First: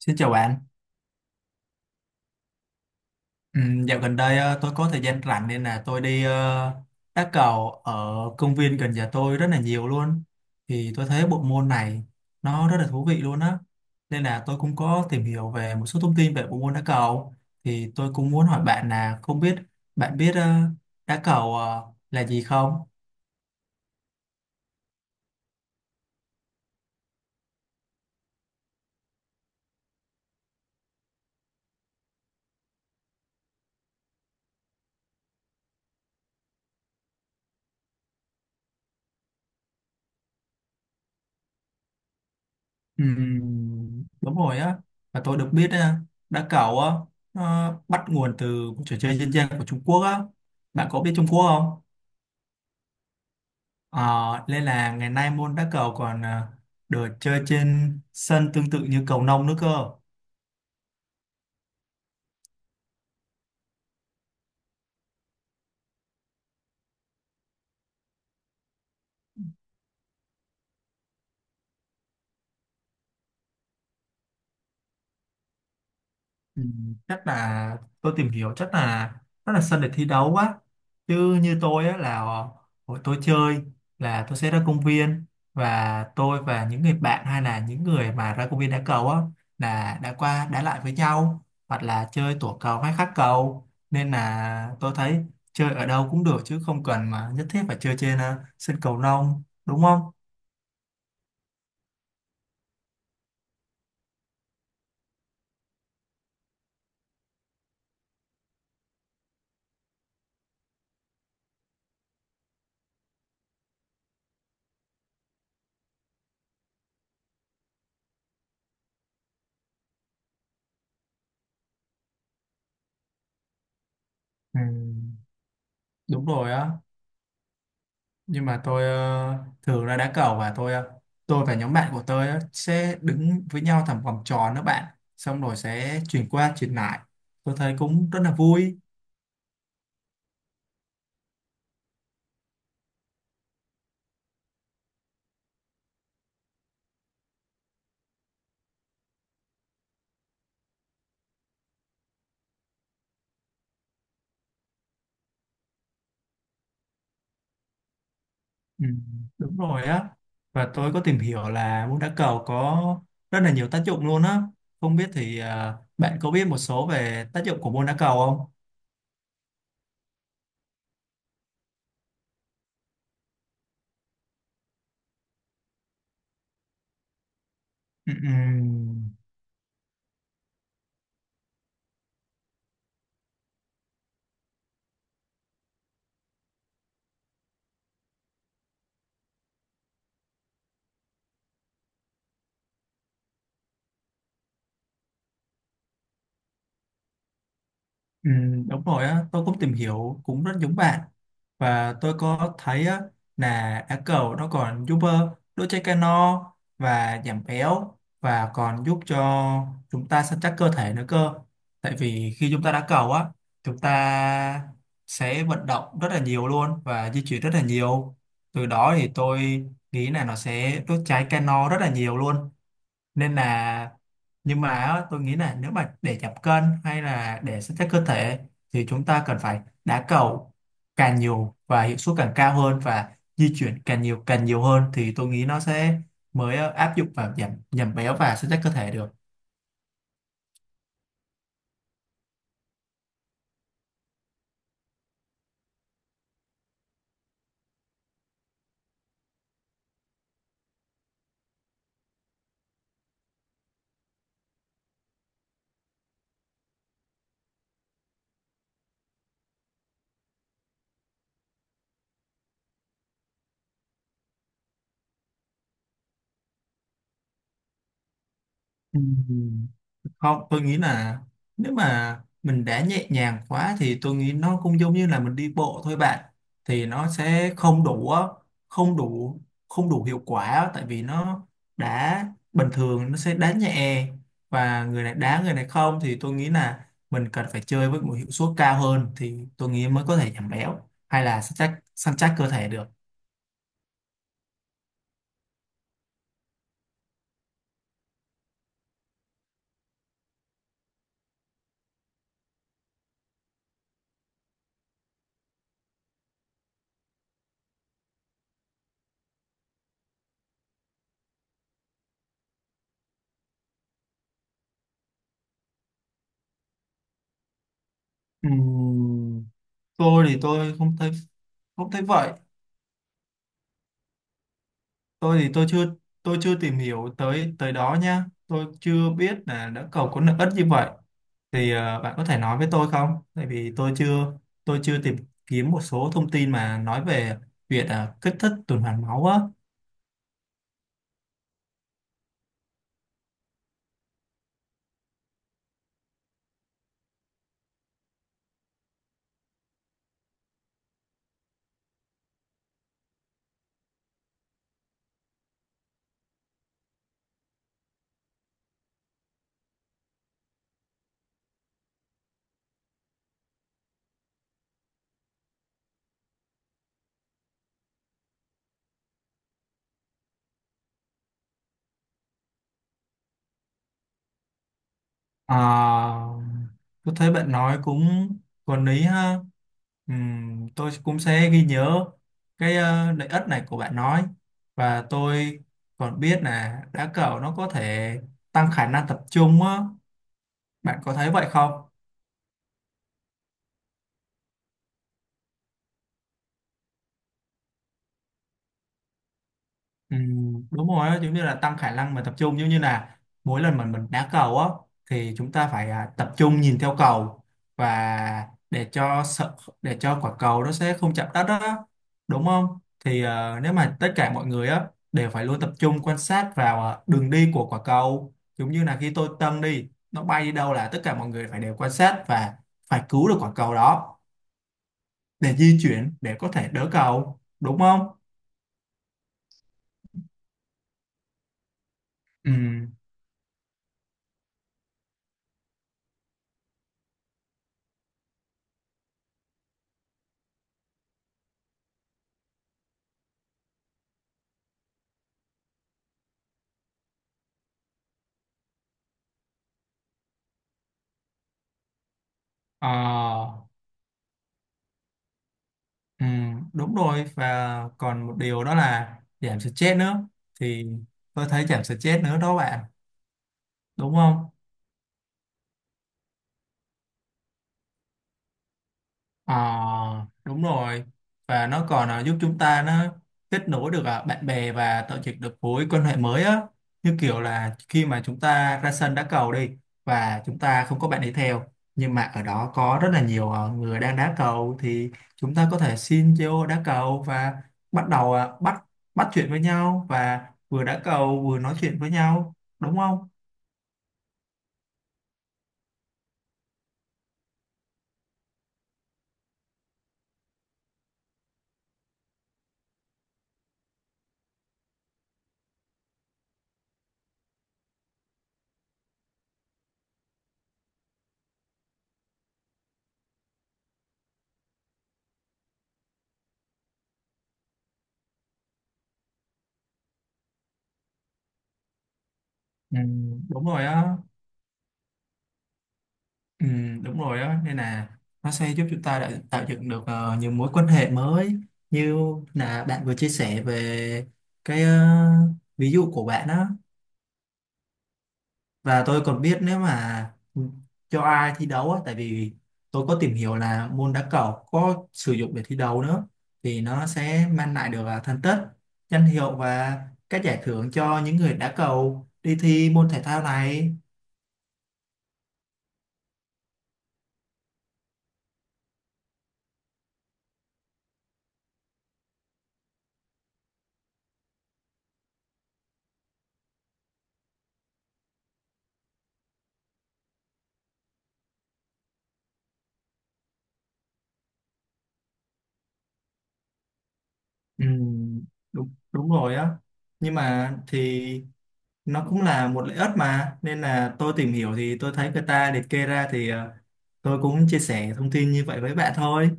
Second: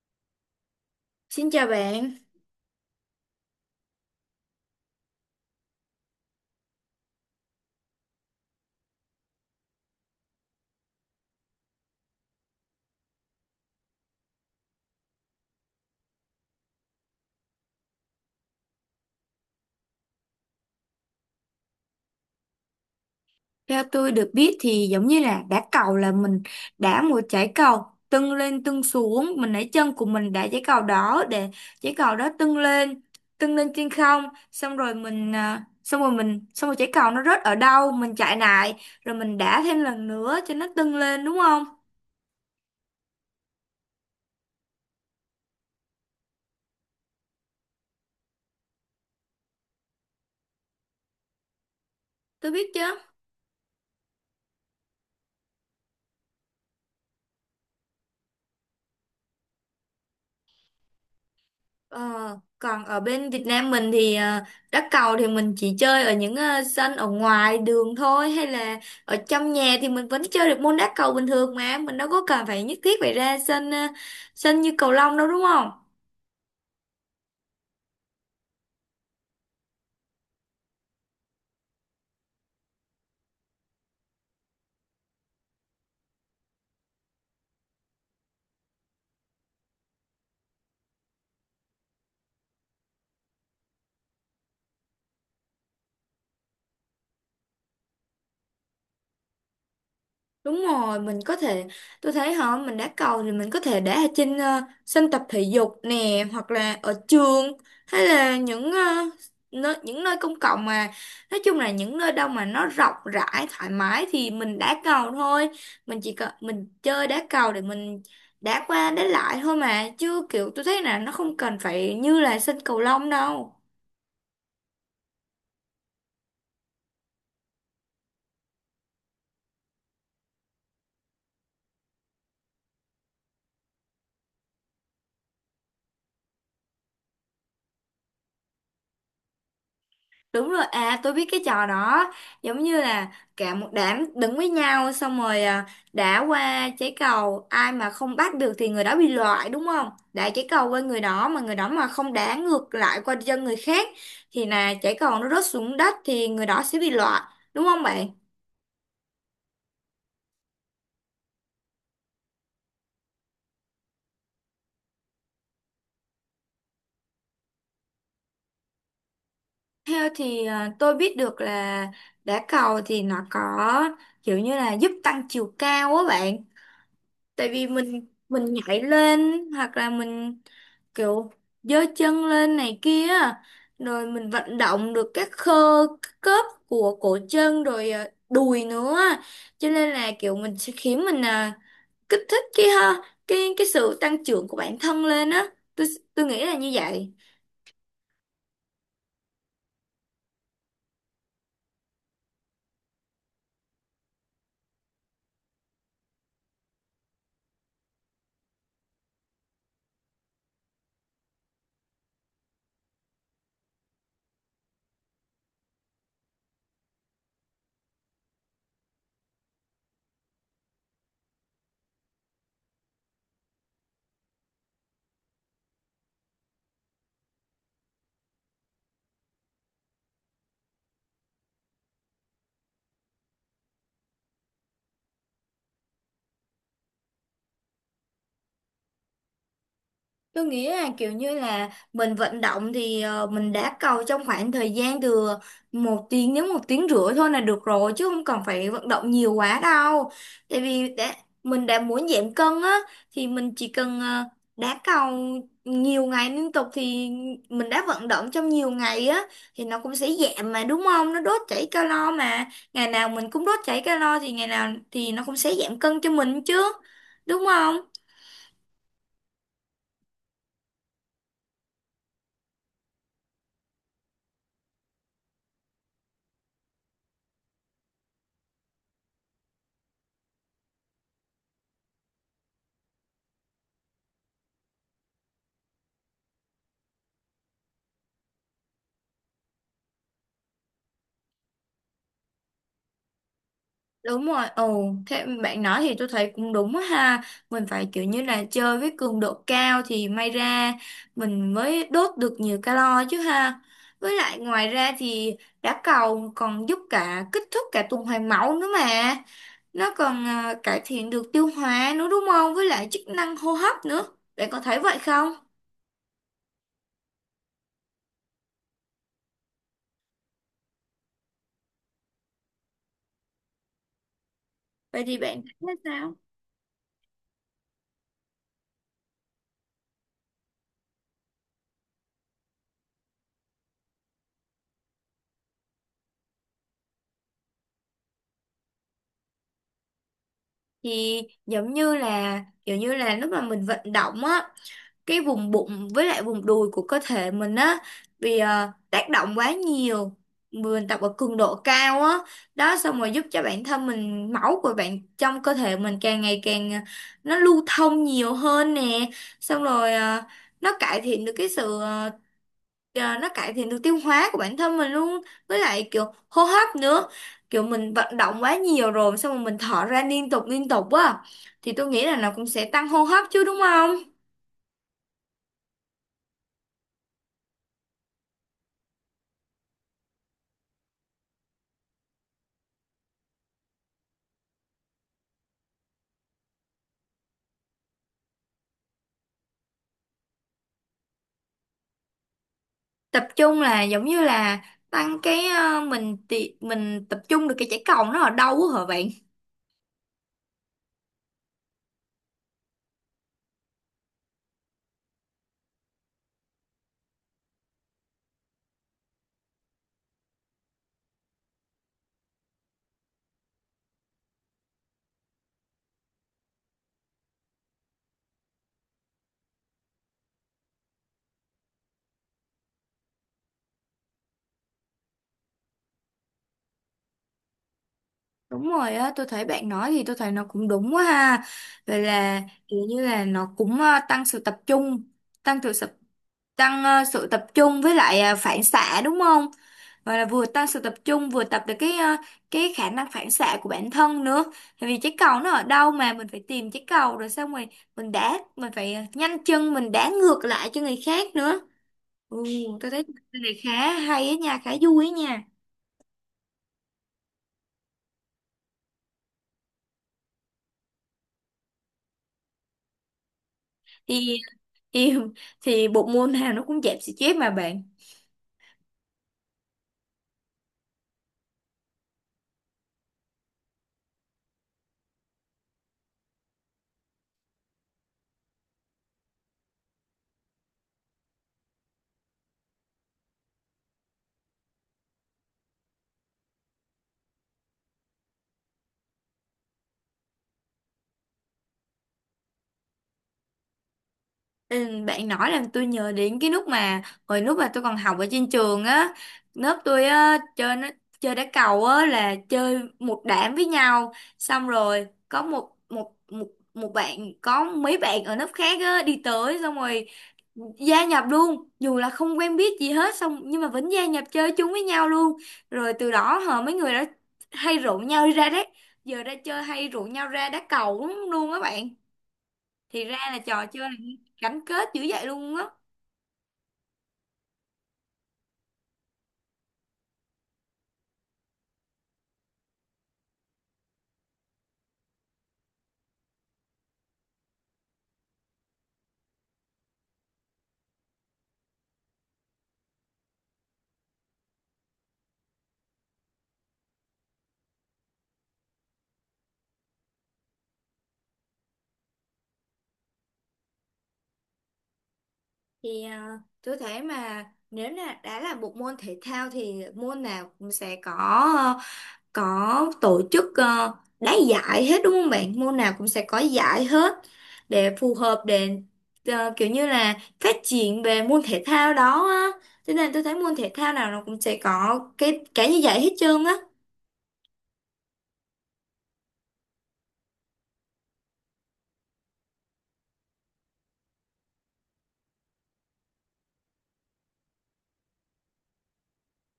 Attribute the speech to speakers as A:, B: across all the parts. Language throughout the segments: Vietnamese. A: Xin chào bạn.
B: Xin chào bạn.
A: Ừ, dạo gần đây tôi có thời gian rảnh nên là tôi đi đá cầu ở công viên gần nhà tôi rất là nhiều luôn. Thì tôi thấy bộ môn này nó rất là thú vị luôn á. Nên là tôi cũng có tìm hiểu về một số thông tin về bộ môn đá cầu. Thì tôi cũng muốn hỏi bạn là không biết bạn biết đá cầu là gì không?
B: Theo tôi được biết thì giống như là đá cầu là mình đá một trái cầu tưng lên tưng xuống, mình lấy chân của mình đá trái cầu đó để trái cầu đó tưng lên trên không, xong rồi mình à, xong rồi mình xong rồi trái cầu nó rớt ở đâu, mình chạy lại rồi mình đá thêm lần nữa cho nó tưng lên đúng không?
A: Ừm, đúng rồi á. Và tôi được biết đá cầu á nó bắt nguồn từ một trò chơi dân gian của Trung Quốc á. Bạn có biết Trung Quốc không?
B: Tôi biết chứ.
A: Ờ, Nên là ngày nay môn đá cầu còn được chơi trên sân tương tự như cầu lông nữa cơ.
B: Ờ, Còn ở bên Việt Nam mình thì đá cầu thì mình chỉ chơi ở những sân ở ngoài đường thôi hay là ở trong nhà thì mình vẫn chơi được môn đá cầu bình thường mà mình đâu có cần phải nhất thiết phải ra sân như cầu lông đâu đúng không?
A: Ừ, chắc là tôi tìm hiểu chắc là rất là sân để thi đấu quá. Chứ như tôi á, là hồi tôi chơi là tôi sẽ ra công viên và tôi và những người bạn hay là những người mà ra công viên đá cầu á là đã qua đá lại với nhau hoặc là chơi tổ cầu hay khắc cầu nên là tôi thấy chơi ở đâu cũng được chứ không cần mà nhất thiết phải chơi trên sân cầu lông đúng không?
B: Đúng rồi, mình có thể, tôi thấy hả, mình đá cầu thì mình có thể đá ở trên sân tập thể dục nè, hoặc là ở trường, hay là những nơi công cộng mà, nói chung là những nơi đâu mà nó rộng rãi, thoải mái thì mình đá cầu thôi. Mình chơi đá cầu để mình đá qua đá lại thôi mà, chứ kiểu tôi thấy là nó không cần phải như là sân cầu lông đâu.
A: Ừ, đúng rồi á nhưng mà tôi thường là đá cầu và tôi và nhóm bạn của tôi á, sẽ đứng với nhau thành vòng tròn đó bạn xong rồi sẽ chuyển qua chuyển lại tôi thấy cũng rất là vui.
B: Đúng rồi, tôi biết cái trò đó. Giống như là cả một đám đứng với nhau, xong rồi đá qua trái cầu, ai mà không bắt được thì người đó bị loại đúng không? Đá trái cầu qua người đó mà người đó mà không đá ngược lại qua chân người khác thì là trái cầu nó rớt xuống đất thì người đó sẽ bị loại. Đúng không bạn?
A: Ừ, đúng rồi á. Và tôi có tìm hiểu là môn đá cầu có rất là nhiều tác dụng luôn á. Không biết thì bạn có biết một số về tác dụng của môn đá cầu không?
B: Theo tôi biết được là đá cầu thì nó có kiểu như là giúp tăng chiều cao á bạn, tại vì mình
A: Ừ, ừ.
B: mình nhảy lên hoặc là mình kiểu giơ chân lên này kia rồi mình vận động được các khớp của cổ chân rồi đùi nữa, cho nên là kiểu mình sẽ khiến mình kích thích cái ha cái sự tăng trưởng của bản thân lên á. Tôi tôi nghĩ là như vậy.
A: Ừ, đúng rồi á, tôi cũng tìm hiểu cũng rất giống bạn và tôi có thấy á, là á cầu nó còn giúp đốt cháy calo và giảm béo và còn giúp cho chúng ta săn chắc cơ thể nữa cơ tại vì khi chúng ta đá cầu á chúng ta sẽ vận động rất là nhiều luôn và di chuyển rất là nhiều từ đó thì tôi nghĩ là nó sẽ đốt cháy calo rất là nhiều luôn nên là nhưng mà á, tôi nghĩ là nếu mà để giảm cân hay là để săn chắc cơ thể thì chúng ta cần phải đá cầu càng nhiều và hiệu suất càng cao hơn và di chuyển càng nhiều hơn thì tôi nghĩ nó sẽ mới áp dụng vào giảm giảm béo và săn chắc cơ thể được.
B: Tôi nghĩ là kiểu như là mình vận động thì mình đá cầu trong khoảng thời gian từ 1 tiếng đến 1 tiếng rưỡi thôi là được rồi chứ không cần phải vận động nhiều quá đâu. Tại vì mình đã muốn giảm cân á thì mình chỉ cần đá cầu nhiều ngày liên tục thì mình đã vận động trong nhiều ngày á thì nó cũng sẽ giảm mà đúng không? Nó đốt cháy calo mà, ngày nào mình cũng đốt cháy calo thì ngày nào thì nó cũng sẽ giảm cân cho mình chứ đúng không?
A: Ừ. Không, tôi nghĩ là nếu mà mình đã nhẹ nhàng quá thì tôi nghĩ nó cũng giống như là mình đi bộ thôi bạn thì nó sẽ không đủ á, không đủ không đủ hiệu quả á, tại vì nó đá bình thường nó sẽ đá nhẹ và người này đá người này không thì tôi nghĩ là mình cần phải chơi với một hiệu suất cao hơn thì tôi nghĩ mới có thể giảm béo hay là săn chắc cơ thể được.
B: Đúng rồi, ồ, thế bạn nói thì tôi thấy cũng đúng á ha. Mình phải kiểu như là chơi với cường độ cao thì may ra mình mới đốt được nhiều calo chứ ha. Với lại ngoài ra thì đá cầu còn giúp cả kích thích cả tuần hoàn máu nữa mà. Nó còn cải thiện được tiêu hóa nữa đúng không? Với lại chức năng hô hấp nữa. Bạn có thấy vậy không?
A: Ừm, tôi thì tôi không thấy vậy.
B: Vậy thì
A: Tôi
B: bạn
A: thì tôi
B: thấy
A: chưa
B: sao?
A: tìm hiểu tới tới đó nha. Tôi chưa biết là đã cầu có lợi ích như vậy thì bạn có thể nói với tôi không tại vì tôi chưa tìm kiếm một số thông tin mà nói về việc kích thích tuần hoàn máu á.
B: Thì giống như là kiểu như là lúc mà mình vận động á, cái vùng bụng với lại vùng đùi của cơ thể mình á, vì tác động quá nhiều, mình tập ở cường độ cao á đó, xong rồi giúp cho bản thân mình, máu của bạn trong cơ thể mình càng ngày càng nó lưu thông nhiều hơn nè, xong rồi nó cải thiện được cái sự ờ, ờ, nó cải thiện được tiêu hóa của bản thân mình luôn, với lại kiểu hô hấp nữa, kiểu mình vận động quá nhiều rồi xong rồi mình thở ra liên tục á thì tôi nghĩ là nó cũng sẽ tăng hô hấp chứ đúng không?
A: Ờ, tôi thấy bạn nói cũng có lý ha. Tôi cũng sẽ ghi nhớ cái lợi ích này của bạn nói và tôi còn biết là đá cầu nó có thể tăng khả năng tập trung á. Bạn có thấy vậy không?
B: Tập trung là giống như là tăng cái mình tập trung được cái trái cầu nó ở đâu á hả bạn?
A: Ừ, đúng rồi á, giống như là tăng khả năng mà tập trung giống như là mỗi lần mà mình đá cầu á thì chúng ta phải tập trung nhìn theo cầu và để cho quả cầu nó sẽ không chạm đất đó đúng không thì nếu mà tất cả mọi người á đều phải luôn tập trung quan sát vào đường đi của quả cầu giống như là khi tôi dâng đi nó bay đi đâu là tất cả mọi người phải đều quan sát và phải cứu được quả cầu đó để di chuyển để có thể đỡ cầu đúng không?
B: Đúng rồi á, tôi thấy bạn nói thì tôi thấy nó cũng đúng quá ha, rồi là
A: Ừ.
B: kiểu như là nó cũng ờ, tăng sự tập trung tăng sự sập- tăng ờ, sự tập trung với lại phản xạ đúng không? Và là vừa tăng sự tập trung vừa tập được cái khả năng phản xạ của bản thân nữa, tại vì trái cầu nó ở đâu mà mình phải tìm trái cầu rồi xong rồi mình phải nhanh chân mình đá ngược lại cho người khác nữa. Ừ, tôi thấy cái này
A: Ờ.
B: khá hay á nha, khá vui á nha.
A: Ừ, đúng rồi và còn một điều đó là giảm stress nữa thì tôi thấy giảm stress nữa đó bạn đúng
B: Thì
A: không?
B: thì thì bộ môn nào nó cũng dẹp xì chép mà bạn.
A: Ờ, đúng rồi và nó còn giúp chúng ta nó kết nối được bạn bè và tạo dựng được mối quan hệ mới á như kiểu là khi mà chúng ta ra sân đá cầu đi và chúng ta không có bạn đi theo nhưng mà ở đó có rất là nhiều người đang đá cầu thì chúng ta có thể xin vô đá cầu và bắt đầu bắt bắt chuyện với nhau và vừa đá cầu vừa nói chuyện với nhau đúng không?
B: Ừ, bạn nói làm tôi nhớ đến cái lúc mà hồi lúc mà tôi còn học ở trên trường á, lớp tôi á chơi nó chơi đá cầu á là chơi một đám với nhau, xong rồi có một một một một bạn, có mấy bạn ở lớp khác á đi tới xong rồi gia nhập luôn dù là không quen biết gì hết xong nhưng mà vẫn gia nhập chơi chung với nhau luôn, rồi từ đó mấy người đã hay rủ nhau đi ra đấy giờ ra chơi hay rủ nhau ra đá cầu lắm luôn á bạn,
A: Ừ,
B: thì ra là
A: đúng
B: trò
A: rồi
B: chơi
A: á.
B: này gắn kết dữ vậy luôn á.
A: Ừ, đúng rồi đó nên là nó sẽ giúp chúng ta đã tạo dựng được nhiều mối quan hệ mới như là bạn vừa chia sẻ về cái ví dụ của bạn đó và tôi còn biết nếu mà cho ai thi đấu á tại vì tôi có tìm hiểu là môn đá cầu có sử dụng để thi đấu nữa thì nó sẽ mang lại được thành tích danh hiệu và các giải thưởng cho những người đá cầu đi thi môn thể thao này.
B: Thì tôi thấy mà nếu là đã là một môn thể thao thì môn nào cũng sẽ có tổ chức đá giải hết đúng không bạn? Môn nào cũng sẽ có giải hết để phù hợp để kiểu như là phát triển về môn thể thao đó á. Cho nên tôi thấy môn thể thao nào nó cũng sẽ có cái như vậy hết trơn á.
A: Ừ, đúng đúng rồi á nhưng mà thì nó cũng là một lợi ích mà nên là tôi tìm hiểu thì tôi thấy người ta liệt kê ra thì tôi cũng chia sẻ thông tin như vậy với bạn thôi.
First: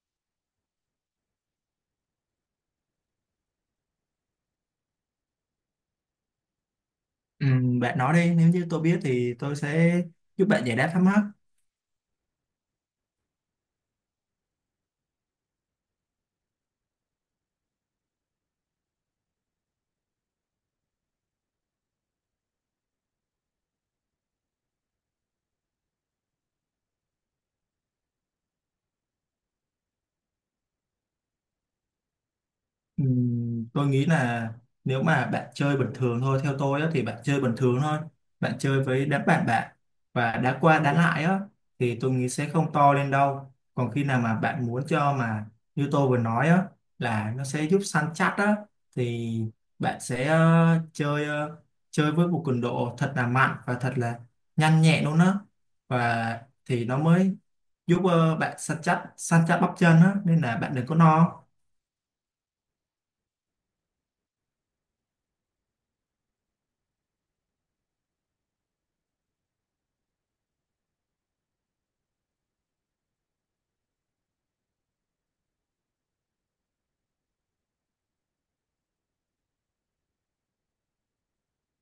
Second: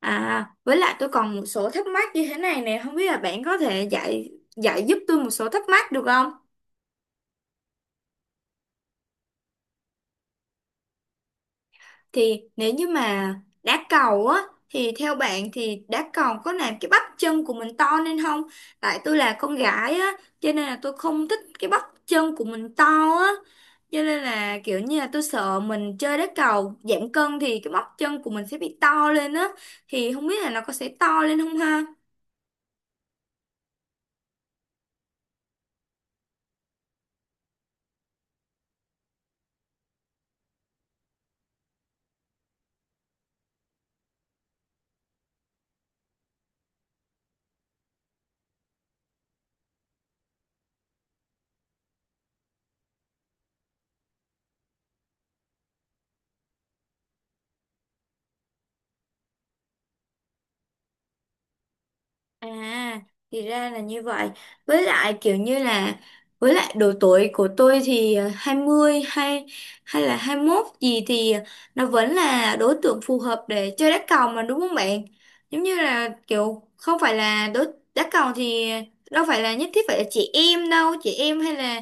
B: À, với lại tôi còn một số thắc mắc như thế này nè, không biết là bạn có thể giải giải giúp tôi một số thắc mắc được không?
A: Bạn nói đi nếu như tôi biết thì tôi sẽ giúp bạn giải đáp thắc mắc.
B: Thì nếu như mà đá cầu á thì theo bạn thì đá cầu có làm cái bắp chân của mình to lên không? Tại tôi là con gái á, cho nên là tôi không thích cái bắp chân của mình to á. Cho nên là kiểu như là tôi sợ mình chơi đá cầu giảm cân thì cái bắp chân của mình sẽ bị to lên á, thì không biết là nó có sẽ to lên không ha?
A: Tôi nghĩ là nếu mà bạn chơi bình thường thôi theo tôi á, thì bạn chơi bình thường thôi bạn chơi với đám bạn bạn và đá qua đá lại á thì tôi nghĩ sẽ không to lên đâu còn khi nào mà bạn muốn cho mà như tôi vừa nói á là nó sẽ giúp săn chắc á thì bạn sẽ chơi với một cường độ thật là mạnh và thật là nhanh nhẹn luôn á và thì nó mới giúp bạn săn chắc bắp chân á nên là bạn đừng có no.
B: À, thì ra là như vậy. Với lại kiểu như là với lại độ tuổi của tôi thì 20 hay hay là 21 gì thì nó vẫn là đối tượng phù hợp để chơi đá cầu mà đúng không bạn? Giống như là kiểu không phải là đá cầu thì đâu phải là nhất thiết phải là chị em đâu, chị em hay là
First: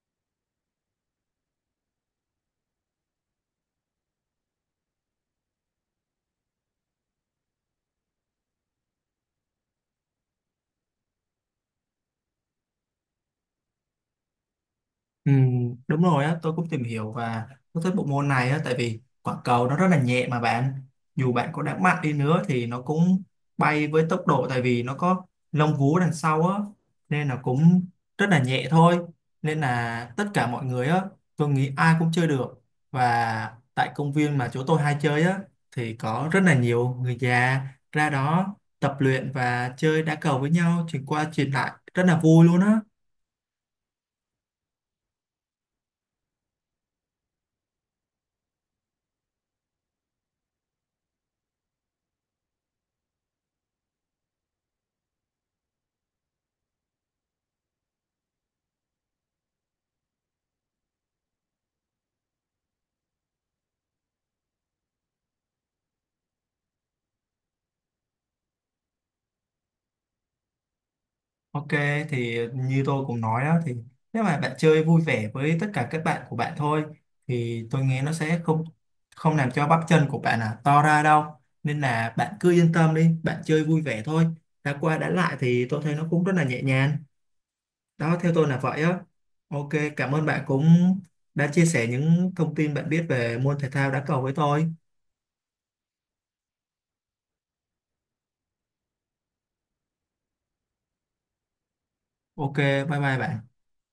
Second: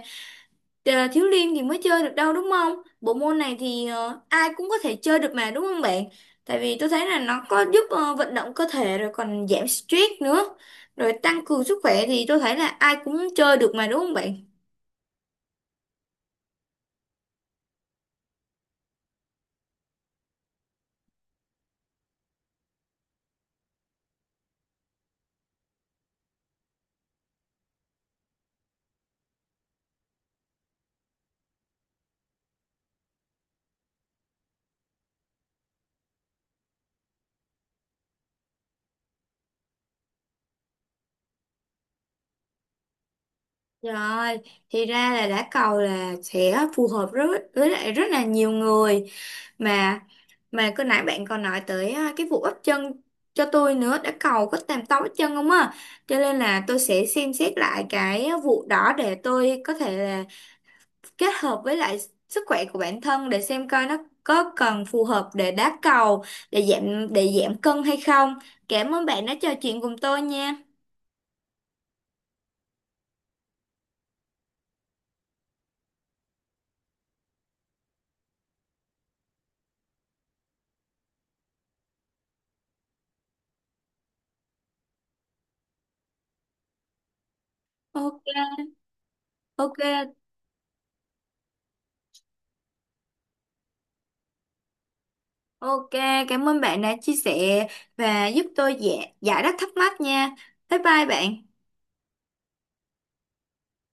B: Thiếu liên thì mới chơi được đâu đúng không? Bộ môn này thì ai cũng có thể chơi được mà đúng không bạn? Tại vì tôi thấy là nó có giúp vận động cơ thể rồi còn giảm stress nữa. Rồi tăng cường sức khỏe thì tôi thấy là ai cũng chơi được mà đúng không bạn?
A: Ừ, đúng rồi á, tôi cũng tìm hiểu và tôi thích bộ môn này á, tại vì quả cầu nó rất là nhẹ mà bạn dù bạn có đá mạnh đi nữa thì nó cũng bay với tốc độ tại vì nó có lông vú đằng sau á nên là cũng rất là nhẹ thôi nên là tất cả mọi người á tôi nghĩ ai cũng chơi được và tại công viên mà chỗ tôi hay chơi á thì có rất là nhiều người già ra đó tập luyện và chơi đá cầu với nhau chuyển qua chuyển lại rất là vui luôn á.
B: Rồi, thì ra là đá cầu là sẽ phù hợp rất với lại rất là nhiều người mà. Mà cứ nãy bạn còn nói tới cái vụ ấp chân cho tôi nữa, đã cầu có tàm tao ấp chân không á, cho nên là tôi sẽ xem xét lại cái vụ đó để tôi có thể là kết hợp với lại sức khỏe của bản thân để xem coi nó có cần phù hợp để đá cầu để giảm cân hay không. Cảm ơn bạn đã trò chuyện cùng tôi nha.
A: Ok, thì như tôi cũng nói đó thì nếu mà bạn chơi vui vẻ với tất cả các bạn của bạn thôi thì tôi nghe nó sẽ không không làm cho bắp chân của bạn to ra đâu nên là bạn cứ yên tâm đi bạn chơi vui vẻ thôi đã qua đã lại thì tôi thấy nó cũng rất là nhẹ nhàng đó theo tôi
B: OK.
A: là vậy á. Ok. Cảm
B: OK.
A: ơn bạn cũng đã chia sẻ những thông tin bạn biết về môn thể thao đá cầu với tôi.
B: OK. Cảm ơn bạn đã chia sẻ và giúp tôi giải giải đáp thắc mắc nha. Bye bye bạn.
A: Ok. Bye bye bạn.